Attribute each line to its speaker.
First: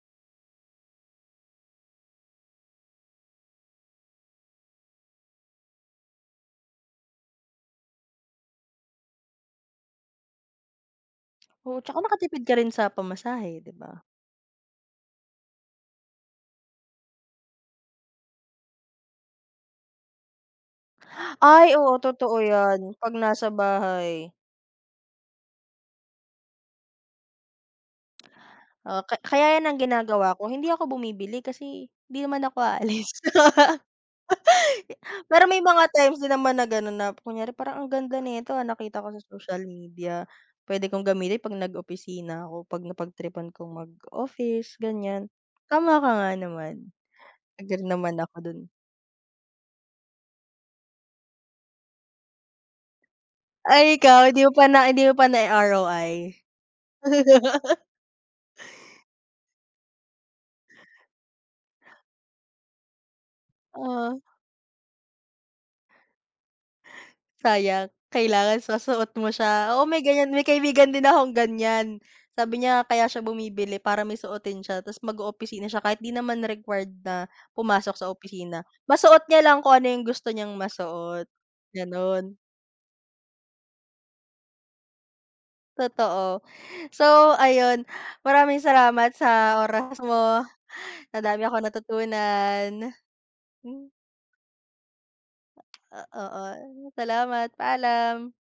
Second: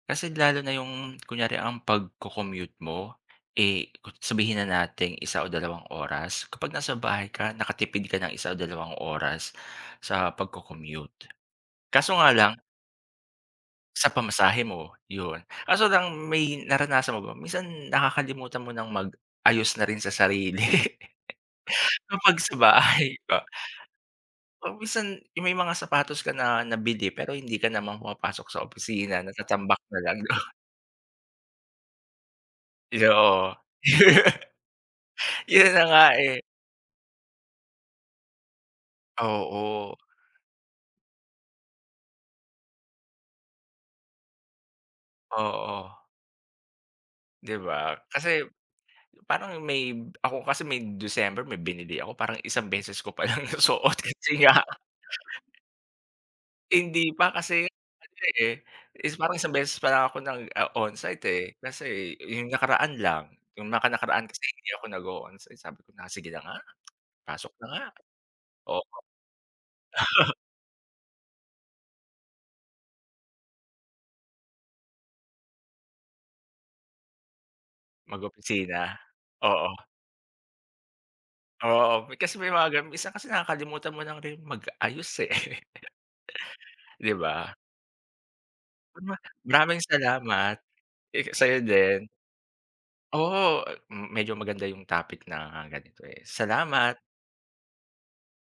Speaker 1: Kasi lalo na yung kunyari ang pagko-commute mo, eh, sabihin na nating isa o dalawang oras, kapag nasa bahay ka, nakatipid ka ng 1 o dalawang oras, sa pagko-commute.
Speaker 2: Oo, tsaka
Speaker 1: Kaso nga
Speaker 2: nakatipid
Speaker 1: lang
Speaker 2: ka rin sa pamasahe, di ba?
Speaker 1: sa pamasahe mo, yun. Kaso lang may naranasan mo ba, minsan nakakalimutan mo ng mag-ayos na rin sa sarili,
Speaker 2: Ay oo, totoo
Speaker 1: kapag sa
Speaker 2: 'yan,
Speaker 1: bahay
Speaker 2: 'pag
Speaker 1: ka.
Speaker 2: nasa bahay.
Speaker 1: 'Pag minsan, yung may mga sapatos ka na nabili, pero hindi ka naman pumapasok sa
Speaker 2: Ah ka
Speaker 1: opisina,
Speaker 2: kaya yan, ang
Speaker 1: natatambak na lang,
Speaker 2: ginagawa ko,
Speaker 1: no?
Speaker 2: hindi ako bumibili kasi, di naman ako
Speaker 1: Isa
Speaker 2: aalis.
Speaker 1: oo.
Speaker 2: Pero may
Speaker 1: Yun na
Speaker 2: mga
Speaker 1: nga
Speaker 2: times din
Speaker 1: eh!
Speaker 2: naman na ganun na, kunyari parang ang ganda nito ah, nakita ko sa social
Speaker 1: Oo.
Speaker 2: media, pwede kong gamitin 'pag nag-opisina ako, 'pag napagtripan kong mag-office, ganyan.
Speaker 1: Oo.
Speaker 2: Tama ka nga naman,
Speaker 1: 'Di
Speaker 2: agree
Speaker 1: ba?
Speaker 2: naman ako
Speaker 1: Kasi,
Speaker 2: dun.
Speaker 1: parang may ako kasi may December, may binili ako, parang isang beses ko pa lang
Speaker 2: Ay
Speaker 1: nasuot
Speaker 2: ikaw,
Speaker 1: kasi
Speaker 2: hindi mo
Speaker 1: nga
Speaker 2: pa na hindi mo pa nai-ROI?
Speaker 1: Hindi pa, kasi ano eh, is parang isang beses pa lang ako nag ah, onsite eh, kasi yung nakaraan lang. Yung
Speaker 2: Oo.
Speaker 1: naka-nakaraan kasi, hindi ako nag-o-onsite, sabi ko na, "Sige na nga, pasok na nga!"
Speaker 2: Sayang, kailangan is
Speaker 1: oo.
Speaker 2: masuot mo siya. Oo, may ganyan, may kaibigan din akong ganyan. Sabi niya, kaya siya bumibili para may suotin siya, tapos mag-oopisina siya, kahit di naman required na pumasok sa opisina.
Speaker 1: Mag-opisina?
Speaker 2: Masuot niya lang kung
Speaker 1: Oo.
Speaker 2: ano yung gusto niyang masuot,
Speaker 1: Oo, eh
Speaker 2: ganon.
Speaker 1: kasi may mga ganun, minsan kasi nakakalimutan mo lang ring mag-ayos, eh,
Speaker 2: Totoo. So
Speaker 1: 'di ba?
Speaker 2: ayon, maraming
Speaker 1: Ma ma
Speaker 2: salamat sa
Speaker 1: maraming
Speaker 2: oras mo,
Speaker 1: salamat. Eh,
Speaker 2: madami
Speaker 1: sa'yo
Speaker 2: akong
Speaker 1: din.
Speaker 2: natutunan.
Speaker 1: Oo, eh,
Speaker 2: Hmm.
Speaker 1: m medyo maganda yung topic na ganito,
Speaker 2: a
Speaker 1: eh.
Speaker 2: oo,
Speaker 1: Salamat.
Speaker 2: salamat, paalam.